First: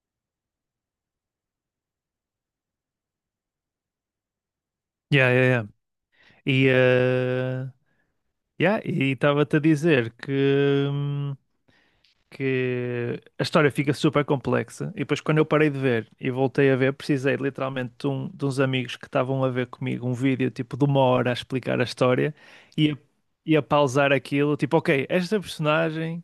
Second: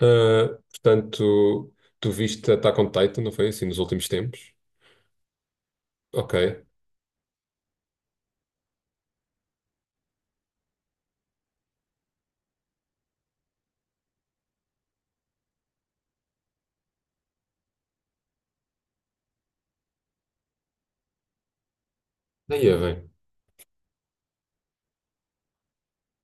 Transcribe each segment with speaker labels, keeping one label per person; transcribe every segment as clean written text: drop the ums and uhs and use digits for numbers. Speaker 1: Ah, portanto, tu viste Attack on Titan, não foi assim, nos últimos tempos?
Speaker 2: Yeah, yeah, yeah.
Speaker 1: Ok.
Speaker 2: E yeah, e estava-te a dizer hum, que a história fica super complexa. E depois, quando eu parei de ver e voltei a ver, precisei literalmente de uns amigos que estavam a ver comigo um vídeo tipo de 1 hora a explicar a história
Speaker 1: Daí é
Speaker 2: e a,
Speaker 1: bem.
Speaker 2: e a pausar aquilo. Tipo, ok, esta personagem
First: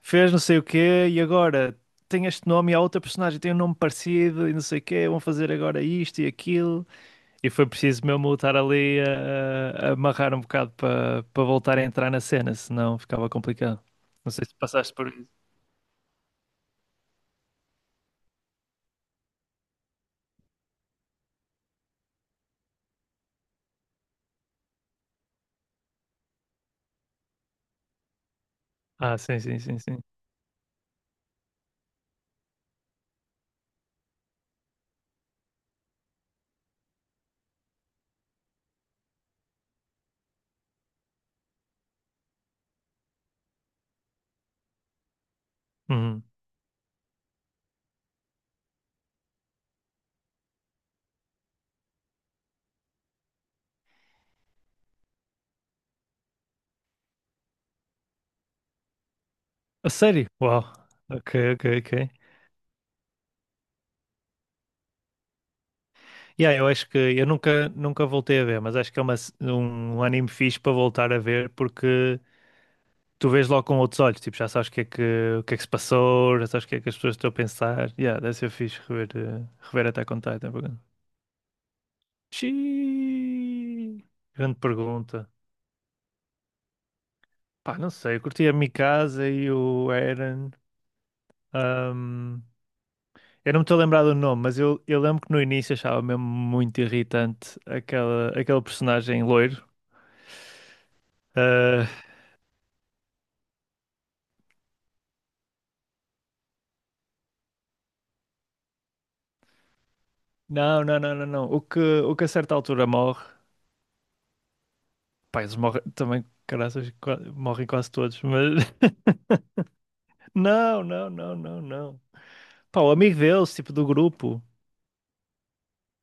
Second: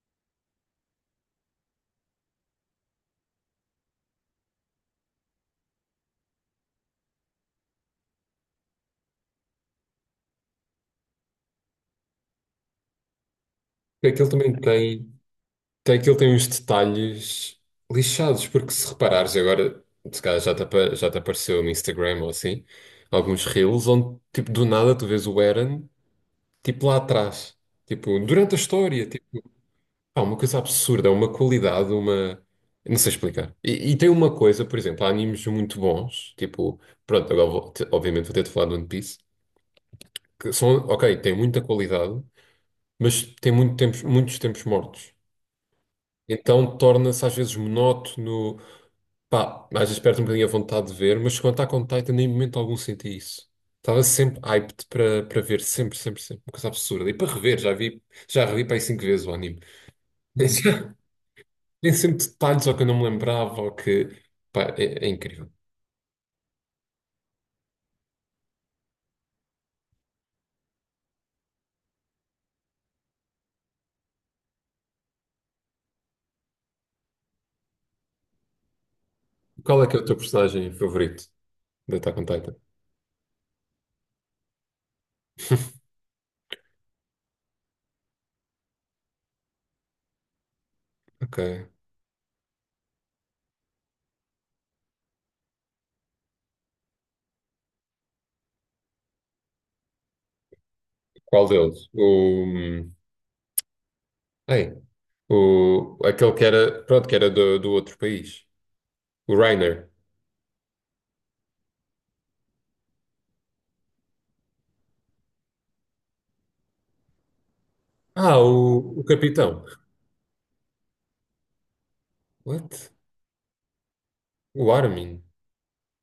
Speaker 2: fez não sei o quê e agora tem este nome e a outra personagem tem um nome parecido e não sei o quê. Vão fazer agora isto e aquilo. E foi preciso mesmo eu estar ali a amarrar um bocado para voltar a entrar na cena, senão ficava complicado.
Speaker 1: Aquilo
Speaker 2: Não sei
Speaker 1: também
Speaker 2: se passaste por isso.
Speaker 1: tem uns detalhes lixados, porque se reparares agora, se calhar já te apareceu no Instagram ou assim, alguns reels onde, tipo, do nada tu vês o Eren, tipo, lá atrás. Tipo, durante a história,
Speaker 2: Ah,
Speaker 1: tipo,
Speaker 2: sim, sim, sim, sim.
Speaker 1: pá, uma coisa absurda, uma qualidade. Não sei explicar. E tem uma coisa, por exemplo, há animes muito bons, tipo, pronto, agora obviamente vou ter de falar de One Piece, que são, ok, têm muita qualidade, mas têm muitos tempos mortos.
Speaker 2: Uhum.
Speaker 1: Então torna-se às vezes monótono, pá, às vezes perde um bocadinho a vontade de ver, mas quando está com Titan, nem em momento algum senti isso. Estava sempre hyped para ver, sempre, sempre, sempre. Uma coisa absurda. E para rever, já revi para aí cinco vezes o anime.
Speaker 2: A sério? Uau.
Speaker 1: Já-
Speaker 2: Ok, ok,
Speaker 1: Tem
Speaker 2: ok.
Speaker 1: sempre detalhes ou que eu não me lembrava, ou que. Pá, é incrível.
Speaker 2: Yeah, eu acho que eu nunca voltei a ver, mas acho que é um anime fixe para voltar a ver porque tu vês logo com outros olhos, tipo, já sabes o que é o que é que se passou, já sabes o que é que as pessoas estão a pensar. Yeah, deve ser fixe rever,
Speaker 1: Qual é
Speaker 2: rever
Speaker 1: que é o
Speaker 2: Attack
Speaker 1: teu
Speaker 2: on Titan por
Speaker 1: personagem
Speaker 2: acaso.
Speaker 1: favorito de Attack on Titan?
Speaker 2: Xiii. Grande pergunta. Pá, não sei, eu curti a Mikasa e o Eren.
Speaker 1: Ok.
Speaker 2: ahm, eu não me estou a lembrar do nome, mas eu lembro que no início achava mesmo muito irritante aquele personagem loiro.
Speaker 1: Qual deles?
Speaker 2: Ah,
Speaker 1: O. O, aquele que era, pronto, que era do outro país. O Reiner.
Speaker 2: não, não, não, não, não. O que a certa altura morre. Pá, eles morrem também, caraças, morrem quase todos,
Speaker 1: Ah,
Speaker 2: mas.
Speaker 1: o capitão.
Speaker 2: Não, não, não, não, não. Pá,
Speaker 1: What?
Speaker 2: o amigo deles, tipo do grupo.
Speaker 1: O Armin.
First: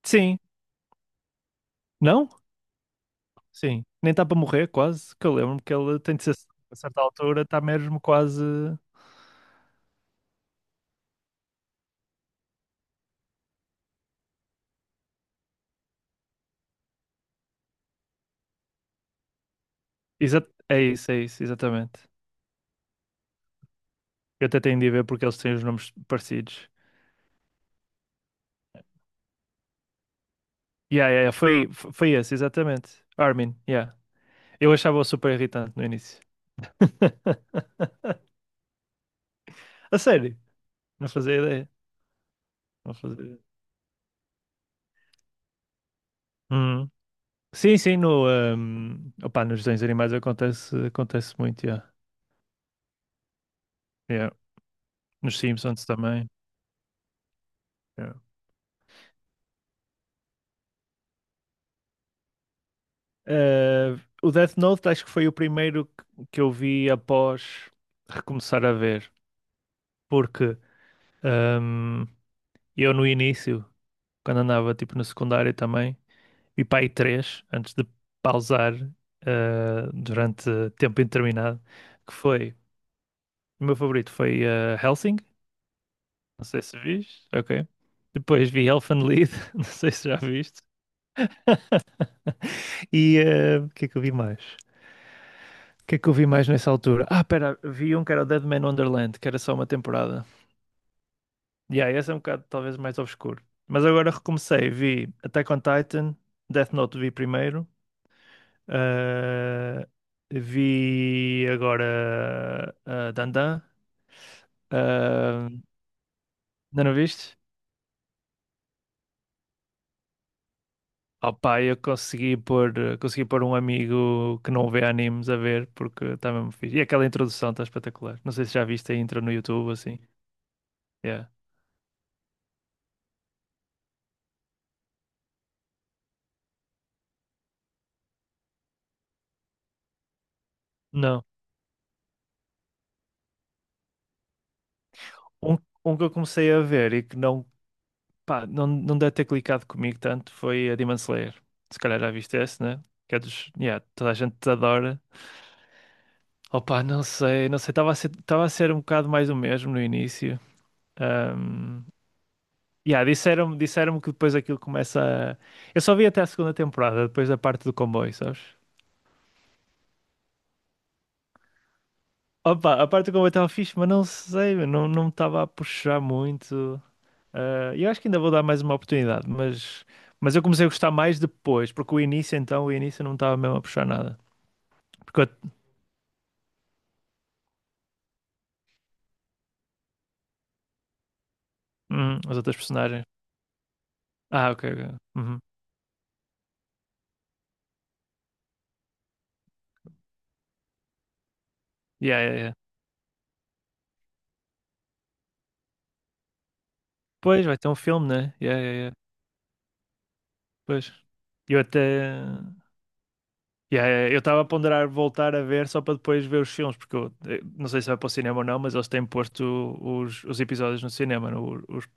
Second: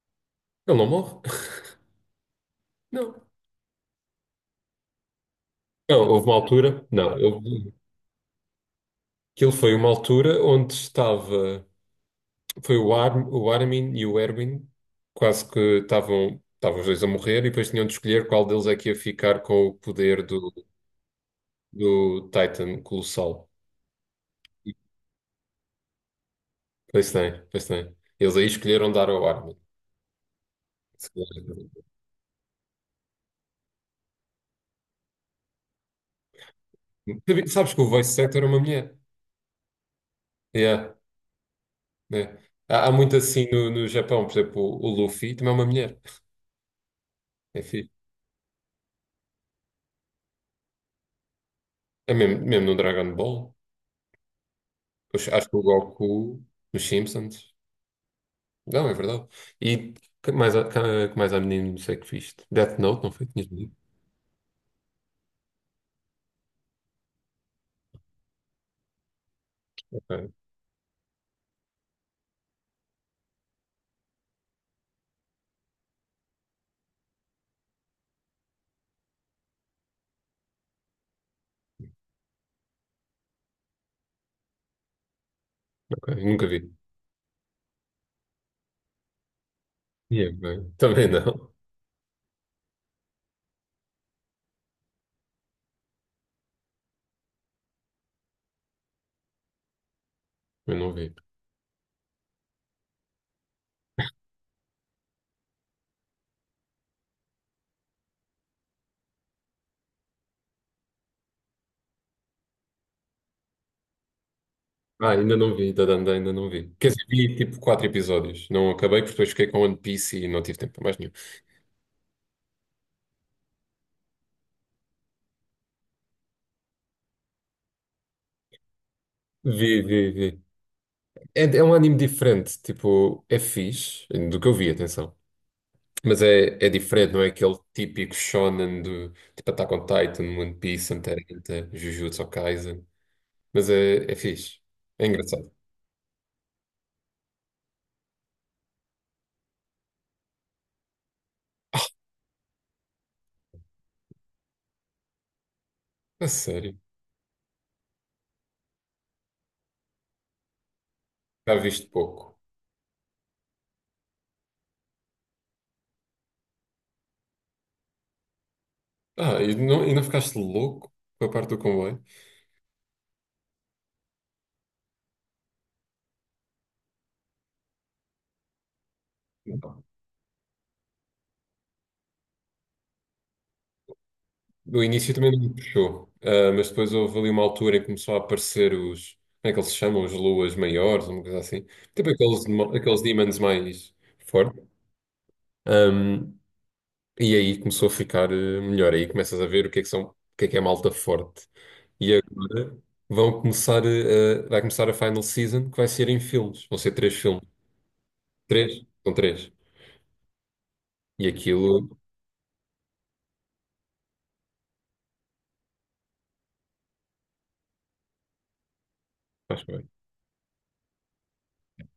Speaker 2: Sim,
Speaker 1: Ele não morre?
Speaker 2: não?
Speaker 1: Não.
Speaker 2: Sim. Nem está para morrer, quase. Que eu lembro que ele
Speaker 1: Não,
Speaker 2: tem de
Speaker 1: houve uma
Speaker 2: ser. A
Speaker 1: altura.
Speaker 2: certa
Speaker 1: Não,
Speaker 2: altura está mesmo quase.
Speaker 1: aquilo foi uma altura onde estava. Foi o Armin e o Erwin quase que estavam os dois a morrer e depois tinham de escolher qual deles é que ia ficar com o poder do,
Speaker 2: É isso, é isso, exatamente.
Speaker 1: do Titan Colossal.
Speaker 2: Eu até tenho de ir ver porque eles têm os nomes parecidos.
Speaker 1: Pois tem, pois tem. Eles aí escolheram dar ao Armin.
Speaker 2: Yeah, yeah, yeah, foi esse, exatamente. Armin, yeah. Eu achava-o super irritante no início.
Speaker 1: Sabes que o voice actor é uma mulher.
Speaker 2: A sério,
Speaker 1: Yeah,
Speaker 2: não fazia ideia.
Speaker 1: né? Há, há
Speaker 2: Não
Speaker 1: muito
Speaker 2: fazia ideia.
Speaker 1: assim no, Japão, por exemplo, o Luffy também é uma mulher.
Speaker 2: Uhum.
Speaker 1: É
Speaker 2: Sim,
Speaker 1: fixe.
Speaker 2: sim, no, um, opá, nos desenhos animais acontece muito, yeah.
Speaker 1: É mesmo, mesmo no Dragon Ball.
Speaker 2: Yeah.
Speaker 1: Oxe,
Speaker 2: Nos
Speaker 1: acho que o
Speaker 2: Simpsons também.
Speaker 1: Goku nos Simpsons.
Speaker 2: Yeah.
Speaker 1: Não, é verdade. E que mais, que mais há menino, não sei que viste. Death Note, não foi? Tinhas visto?
Speaker 2: Eh, o Death Note acho que foi o primeiro que eu vi após recomeçar a ver,
Speaker 1: Ok,
Speaker 2: porque um, eu no início quando andava tipo no secundário também. Vi para aí três antes de pausar durante tempo indeterminado. Que foi, o meu favorito foi Helsing,
Speaker 1: ok.
Speaker 2: não
Speaker 1: Nunca
Speaker 2: sei
Speaker 1: vi.
Speaker 2: se viste, ok. Depois vi Elfenlied, não sei se já
Speaker 1: E é
Speaker 2: viste.
Speaker 1: bem. Também não.
Speaker 2: E o que é que eu vi mais? O que é que eu vi mais nessa altura? Ah, pera, vi um que era o Dead Man Wonderland, que era só uma temporada.
Speaker 1: Eu não vi.
Speaker 2: E yeah, esse é um bocado talvez mais obscuro. Mas agora recomecei, vi Attack on Titan, Death Note vi primeiro. Ah, vi agora Dandan.
Speaker 1: Ah, ainda
Speaker 2: Ah,
Speaker 1: não vi, da Dandan ainda não vi.
Speaker 2: ainda
Speaker 1: Quer
Speaker 2: não
Speaker 1: dizer, vi
Speaker 2: viste?
Speaker 1: tipo quatro episódios. Não acabei porque depois fiquei com One Piece e não tive tempo para mais nenhum.
Speaker 2: Oh, pá, consegui pôr um amigo que não vê animes a ver porque está mesmo fixe. E aquela introdução está espetacular. Não sei se já viste a intro no YouTube
Speaker 1: Vi,
Speaker 2: assim.
Speaker 1: vi, vi.
Speaker 2: Yeah.
Speaker 1: É um anime diferente, tipo, é fixe, do que eu vi, atenção. Mas é diferente, não é aquele típico shonen do tipo Attack on Titan, One Piece, Hunter
Speaker 2: Não.
Speaker 1: x Hunter, Jujutsu Kaisen. Mas é fixe. É engraçado.
Speaker 2: Um, um que eu comecei a ver e que não, pá, não, não deve ter clicado comigo tanto foi a Demon Slayer. Se calhar já viste esse, né? Que é dos. Yeah, toda a gente te adora.
Speaker 1: A sério.
Speaker 2: Opa, não sei, não sei, estava a ser um bocado mais o mesmo no início.
Speaker 1: Já
Speaker 2: Ahm,
Speaker 1: viste pouco.
Speaker 2: yeah, disseram-me, disseram-me que depois aquilo começa a... Eu só vi até a segunda temporada, depois da parte do comboio, sabes?
Speaker 1: Ah, e não ficaste louco com a parte do comboio?
Speaker 2: Opa, a parte do comboio estava fixe, mas não sei, meu, não, não me estava a puxar muito. Ah, eu acho que ainda vou dar mais uma oportunidade,
Speaker 1: Não.
Speaker 2: mas eu comecei a gostar mais depois, porque o início então, o início não me estava mesmo a puxar nada.
Speaker 1: No início
Speaker 2: Porque
Speaker 1: também não
Speaker 2: eu-
Speaker 1: me puxou. Ah, mas depois houve ali uma altura em que começou a aparecer os. Como é que eles se chamam? Os luas maiores, uma coisa assim. Tipo
Speaker 2: as
Speaker 1: aqueles,
Speaker 2: outras
Speaker 1: aqueles
Speaker 2: personagens...
Speaker 1: demons mais
Speaker 2: Ah,
Speaker 1: fortes.
Speaker 2: ok, ok. Uhum.
Speaker 1: Ahm, E aí começou a ficar eh, melhor. Aí começas a ver o que é que são, o que é malta forte. E
Speaker 2: Yeah, yeah, yeah.
Speaker 1: agora vão começar eh, a, vai começar a final season que vai ser em filmes. Vão ser três filmes.
Speaker 2: Pois, vai ter um filme, né? Yeah, yeah,
Speaker 1: Três?
Speaker 2: yeah.
Speaker 1: São três.
Speaker 2: Pois.
Speaker 1: E
Speaker 2: Eu até.
Speaker 1: aquilo,
Speaker 2: Yeah, eu estava a ponderar voltar a ver só para depois ver os filmes, porque eu não sei se vai para o cinema ou não, mas eles têm posto
Speaker 1: acho bem.
Speaker 2: os episódios no cinema.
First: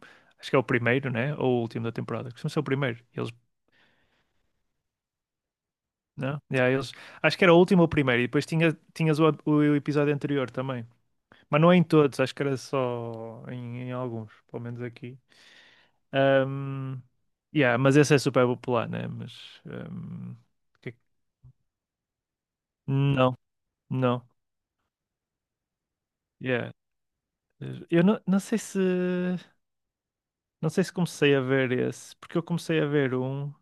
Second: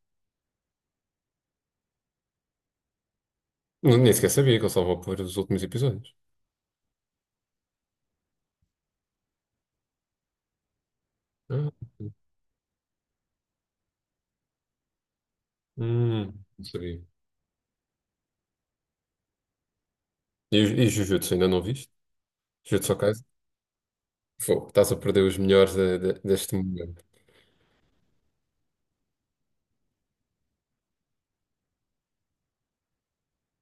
Speaker 2: Acho que é o primeiro, né? Ou o último da temporada. Costuma ser o primeiro.
Speaker 1: Nem sequer sabia que eu só vou pôr os últimos episódios.
Speaker 2: Não? Yeah, eles, acho que era o último ou o primeiro, e depois tinhas o episódio anterior também. Mas não é em
Speaker 1: Ah,
Speaker 2: todos, acho que era só em alguns, pelo menos aqui.
Speaker 1: hum, não
Speaker 2: Ahm,
Speaker 1: sabia.
Speaker 2: yeah, mas esse é super popular, né? Mas.
Speaker 1: E, e
Speaker 2: Que-
Speaker 1: Jujutsu, ainda não viste? Jujutsu Kaisen?
Speaker 2: não, não.
Speaker 1: Fogo, estás a perder os melhores deste
Speaker 2: Yeah.
Speaker 1: momento.
Speaker 2: Eu não sei se comecei a ver esse, porque eu comecei a ver um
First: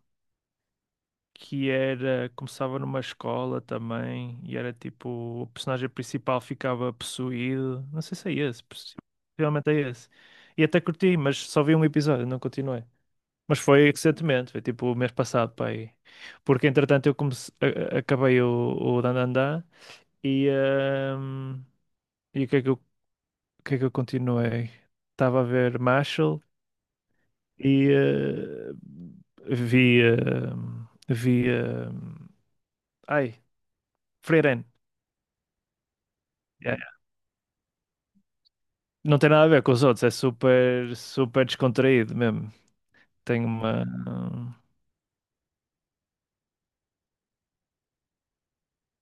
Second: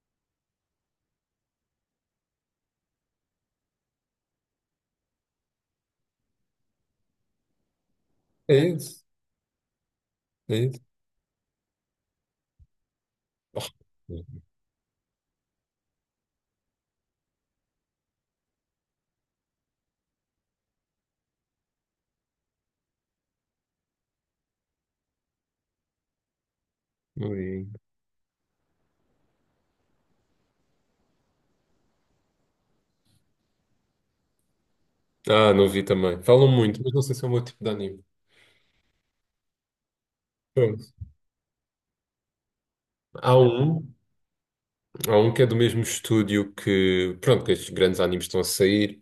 Speaker 2: que era começava numa escola também e era tipo o personagem principal ficava possuído. Não sei se é esse,
Speaker 1: É
Speaker 2: possi-
Speaker 1: isso,
Speaker 2: possivelmente é esse.
Speaker 1: é
Speaker 2: E
Speaker 1: isso.
Speaker 2: até curti, mas só vi um episódio, não continuei. Mas foi recentemente, foi tipo o mês passado para aí. Porque entretanto eu acabei o Dandadan e, e o que é que eu, o que é que eu continuei? Estava a ver Marshall.
Speaker 1: Não vi.
Speaker 2: E vi. eh, vi. eh, ai, Freiren.
Speaker 1: Ah, não vi também. Falam
Speaker 2: Yeah, yeah.
Speaker 1: muito, mas não sei se é o meu tipo de anime.
Speaker 2: Não tem nada a ver com os outros, é super, super descontraído mesmo.
Speaker 1: Há
Speaker 2: Tem
Speaker 1: um,
Speaker 2: uma.
Speaker 1: há um que é do mesmo estúdio que, pronto, que estes grandes animes estão a sair,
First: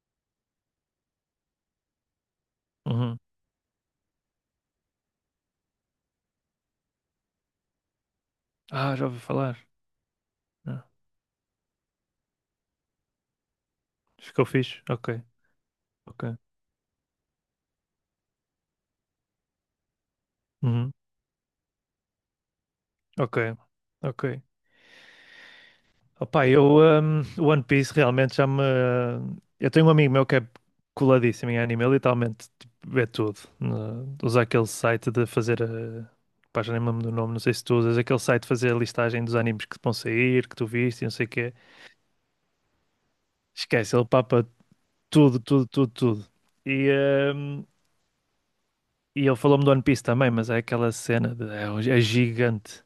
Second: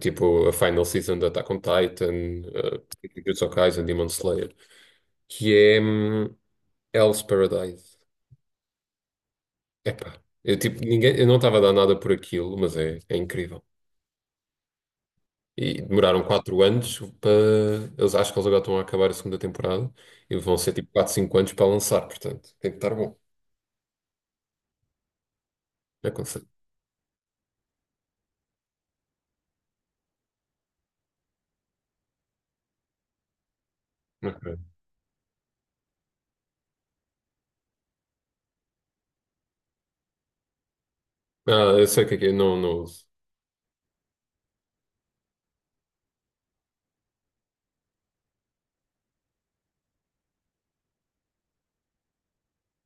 Speaker 1: tipo a Final Season de Attack on Titan, uh,
Speaker 2: Uhum.
Speaker 1: Jujutsu Kaisen, Demon Slayer, que é Hell's Paradise.
Speaker 2: Ah, já ouvi falar.
Speaker 1: Epá, eu, tipo,
Speaker 2: Ah,
Speaker 1: ninguém, eu não estava a dar nada por aquilo, mas é incrível.
Speaker 2: ficou fixe? Ok,
Speaker 1: E demoraram
Speaker 2: ok.
Speaker 1: 4 anos para. Eles acho que eles agora estão a acabar a segunda temporada e vão ser tipo
Speaker 2: Uhum.
Speaker 1: 4 5 anos para lançar, portanto, tem que estar bom.
Speaker 2: Ok, ok.
Speaker 1: Aconselho.
Speaker 2: Opa, o One Piece realmente já me. Eu tenho um amigo meu que é coladíssimo em anime, ele literalmente tipo, vê tudo, né? Usa
Speaker 1: Ok.
Speaker 2: aquele site de fazer. A... Pá, já nem me lembro do nome, não sei se tu usas aquele site de fazer a listagem dos animes que vão sair, que tu viste e não sei o quê.
Speaker 1: Ah, eu sei o que é, não, não uso.
Speaker 2: Esquece, ele papa tudo, tudo, tudo, tudo. E, hum, e ele falou-me do One Piece também, mas é aquela cena de. É gigante.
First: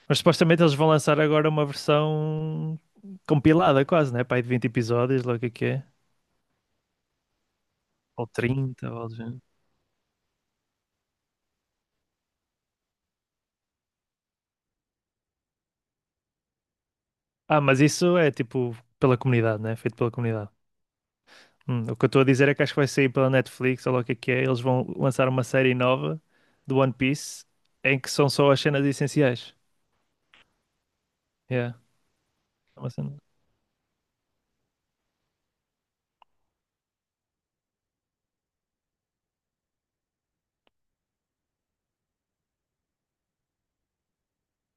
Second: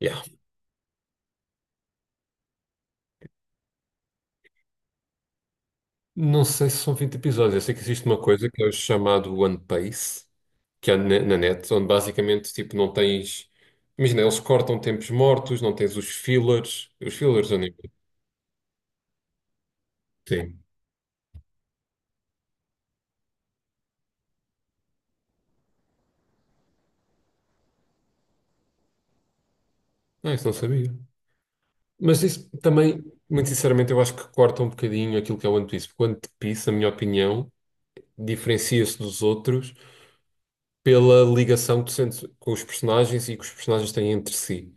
Speaker 1: Yeah.
Speaker 2: Mas supostamente eles vão lançar agora uma versão compilada quase, né? Pá, aí de 20 episódios, logo o que é. Que é.
Speaker 1: Não sei se são 20 episódios. Eu sei que existe uma
Speaker 2: Ou
Speaker 1: coisa que é o
Speaker 2: 30, ou algo do
Speaker 1: chamado
Speaker 2: género.
Speaker 1: One Piece, que é na, na net, onde basicamente tipo, não tens. Imagina, eles cortam tempos mortos, não tens os fillers. Os fillers do
Speaker 2: Ah,
Speaker 1: anime.
Speaker 2: mas isso é tipo pela comunidade, né? Feito pela comunidade.
Speaker 1: Sim.
Speaker 2: O que eu estou a dizer é que acho que vai sair pela Netflix, ou lá o que é que é. Eles vão lançar uma série nova do One Piece em que são só as cenas essenciais.
Speaker 1: Ah, isso não sabia.
Speaker 2: Yeah.
Speaker 1: Mas isso
Speaker 2: É uma
Speaker 1: também,
Speaker 2: cena.
Speaker 1: muito sinceramente, eu acho que corta um bocadinho aquilo que é o One Piece. Porque o One Piece, na minha opinião, diferencia-se dos outros pela ligação que tu sentes com os personagens e que os personagens têm entre si.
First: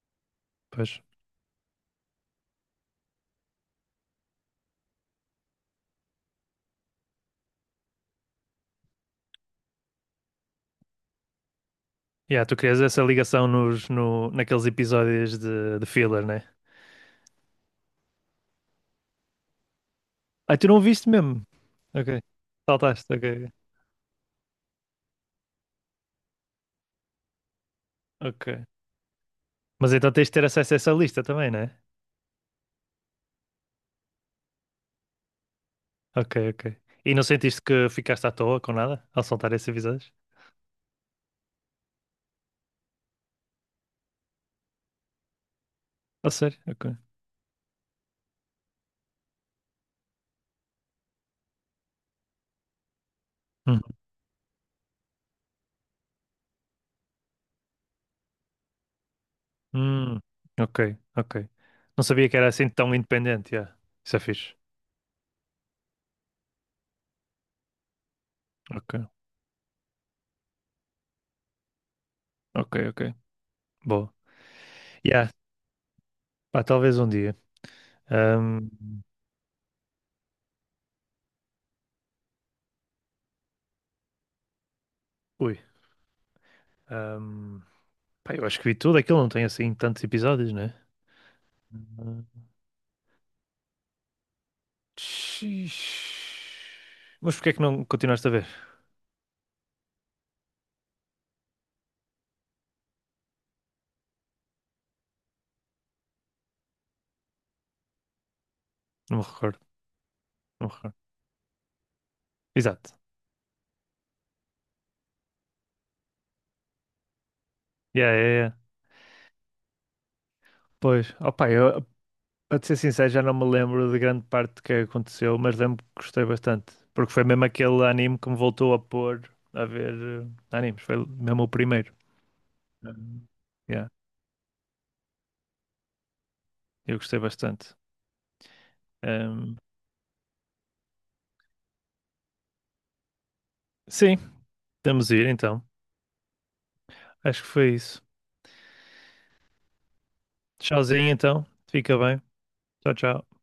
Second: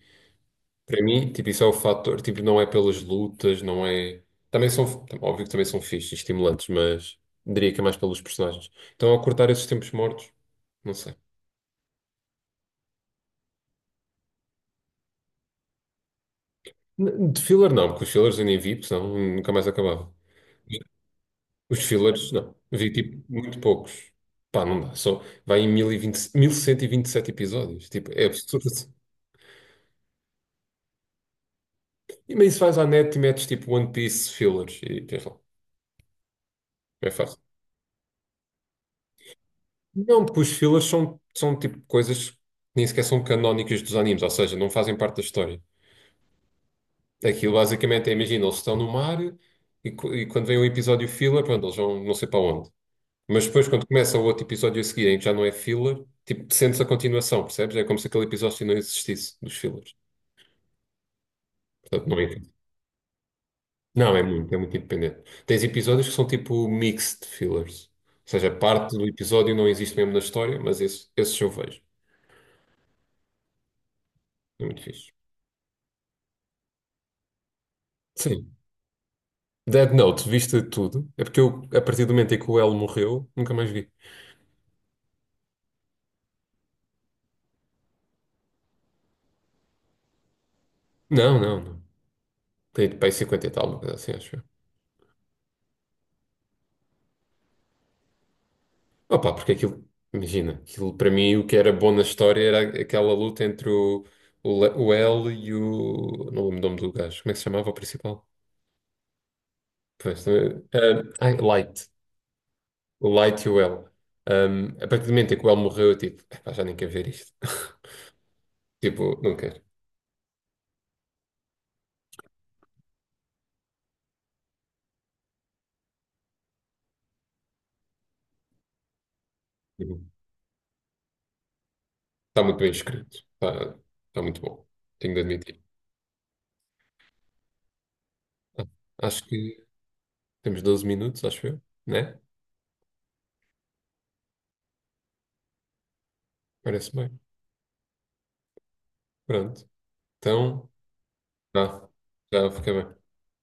Speaker 2: Pois.
Speaker 1: Para mim, tipo, isso é o fator, tipo, não é pelas lutas, não é. Também são, óbvio que também são fixes, e estimulantes, mas diria que é mais pelos personagens. Então, ao cortar esses tempos mortos, não sei.
Speaker 2: Yeah, tu crias essa ligação nos, no, naqueles episódios de filler, né?
Speaker 1: De filler, não, porque os fillers eu nem vi, porque senão nunca mais acabava.
Speaker 2: Ah, tu não viste mesmo?
Speaker 1: Os
Speaker 2: Ok.
Speaker 1: fillers, não. Vi,
Speaker 2: Saltaste,
Speaker 1: tipo,
Speaker 2: ok.
Speaker 1: muito poucos. Pá, não dá. Só vai em mil e vinte cento e vinte e sete episódios. Tipo, é
Speaker 2: Ok.
Speaker 1: absurdo.
Speaker 2: Mas então tens de ter acesso a essa lista também, né?
Speaker 1: E mas isso vais à net e metes, tipo, One Piece fillers e tens lá.
Speaker 2: Ok, ok.
Speaker 1: É
Speaker 2: E não
Speaker 1: fácil.
Speaker 2: sentiste que ficaste à toa com nada ao saltar esses episódios?
Speaker 1: Não, pois fillers são tipo coisas que nem sequer são canónicas dos animes, ou seja, não fazem parte da história.
Speaker 2: A sério? Ok.
Speaker 1: Aquilo basicamente é, imagina, eles estão no mar e, e quando vem o episódio filler, pronto, eles vão não sei para onde. Mas depois,
Speaker 2: Uhum.
Speaker 1: quando começa o outro episódio a seguir, em que já não é filler, tipo, sentes a continuação, percebes? É como se aquele episódio não existisse, dos fillers.
Speaker 2: Hum, ok, ok. Não
Speaker 1: Portanto, não é.
Speaker 2: sabia que era assim tão independente, yeah.
Speaker 1: Não,
Speaker 2: Isso é fixe.
Speaker 1: é muito independente. Tens episódios que são tipo mixed fillers. Ou seja,
Speaker 2: Ok,
Speaker 1: parte do episódio não existe mesmo na história, mas esses eu vejo.
Speaker 2: ok, ok. Boa.
Speaker 1: É muito fixe.
Speaker 2: Yeah, pá, talvez um dia.
Speaker 1: Sim.
Speaker 2: Ahm,
Speaker 1: Dead Note, viste tudo? É porque eu, a partir do momento em que o L morreu, nunca mais vi.
Speaker 2: ui. ahm, pá, eu acho que vi tudo aquilo, não tem assim tantos episódios, né?
Speaker 1: Não, não, não.
Speaker 2: Hum,
Speaker 1: Tem para aí 50 e tal, uma coisa assim, acho eu.
Speaker 2: xiii. Mas porquê é que não continuaste a ver?
Speaker 1: Opa, porque aquilo, imagina, aquilo para mim o que era bom na história era aquela luta entre o L e o. Não lembro o nome do gajo. Como é que se chamava o principal?
Speaker 2: Não me recordo,
Speaker 1: Pois,
Speaker 2: não me recordo.
Speaker 1: ah, ai, Light.
Speaker 2: Exato.
Speaker 1: O Light e o L. Um, a partir do momento em que o L morreu, eu tipo, "Epá, já nem quero ver isto.
Speaker 2: Yeah, yeah, yeah.
Speaker 1: Tipo, não quero.
Speaker 2: Pois, opá, para te ser sincero, já não me lembro de grande parte do que aconteceu, mas lembro que gostei bastante. Porque foi mesmo aquele anime que me voltou a pôr a ver
Speaker 1: Tipo,
Speaker 2: animes. Foi mesmo o primeiro.
Speaker 1: está muito bem escrito.
Speaker 2: Hum.
Speaker 1: Está,
Speaker 2: Yeah,
Speaker 1: está muito bom. Tenho de admitir.
Speaker 2: eu gostei bastante.
Speaker 1: Ah, acho
Speaker 2: Hum,
Speaker 1: que. Temos 12 minutos, acho eu, né?
Speaker 2: sim, podemos ir então.
Speaker 1: Parece bem.
Speaker 2: Acho que foi isso.
Speaker 1: Pronto. Então,
Speaker 2: Tchauzinho então.
Speaker 1: tá.
Speaker 2: Fica bem.
Speaker 1: Já fica
Speaker 2: Tchau,
Speaker 1: bem.
Speaker 2: tchau.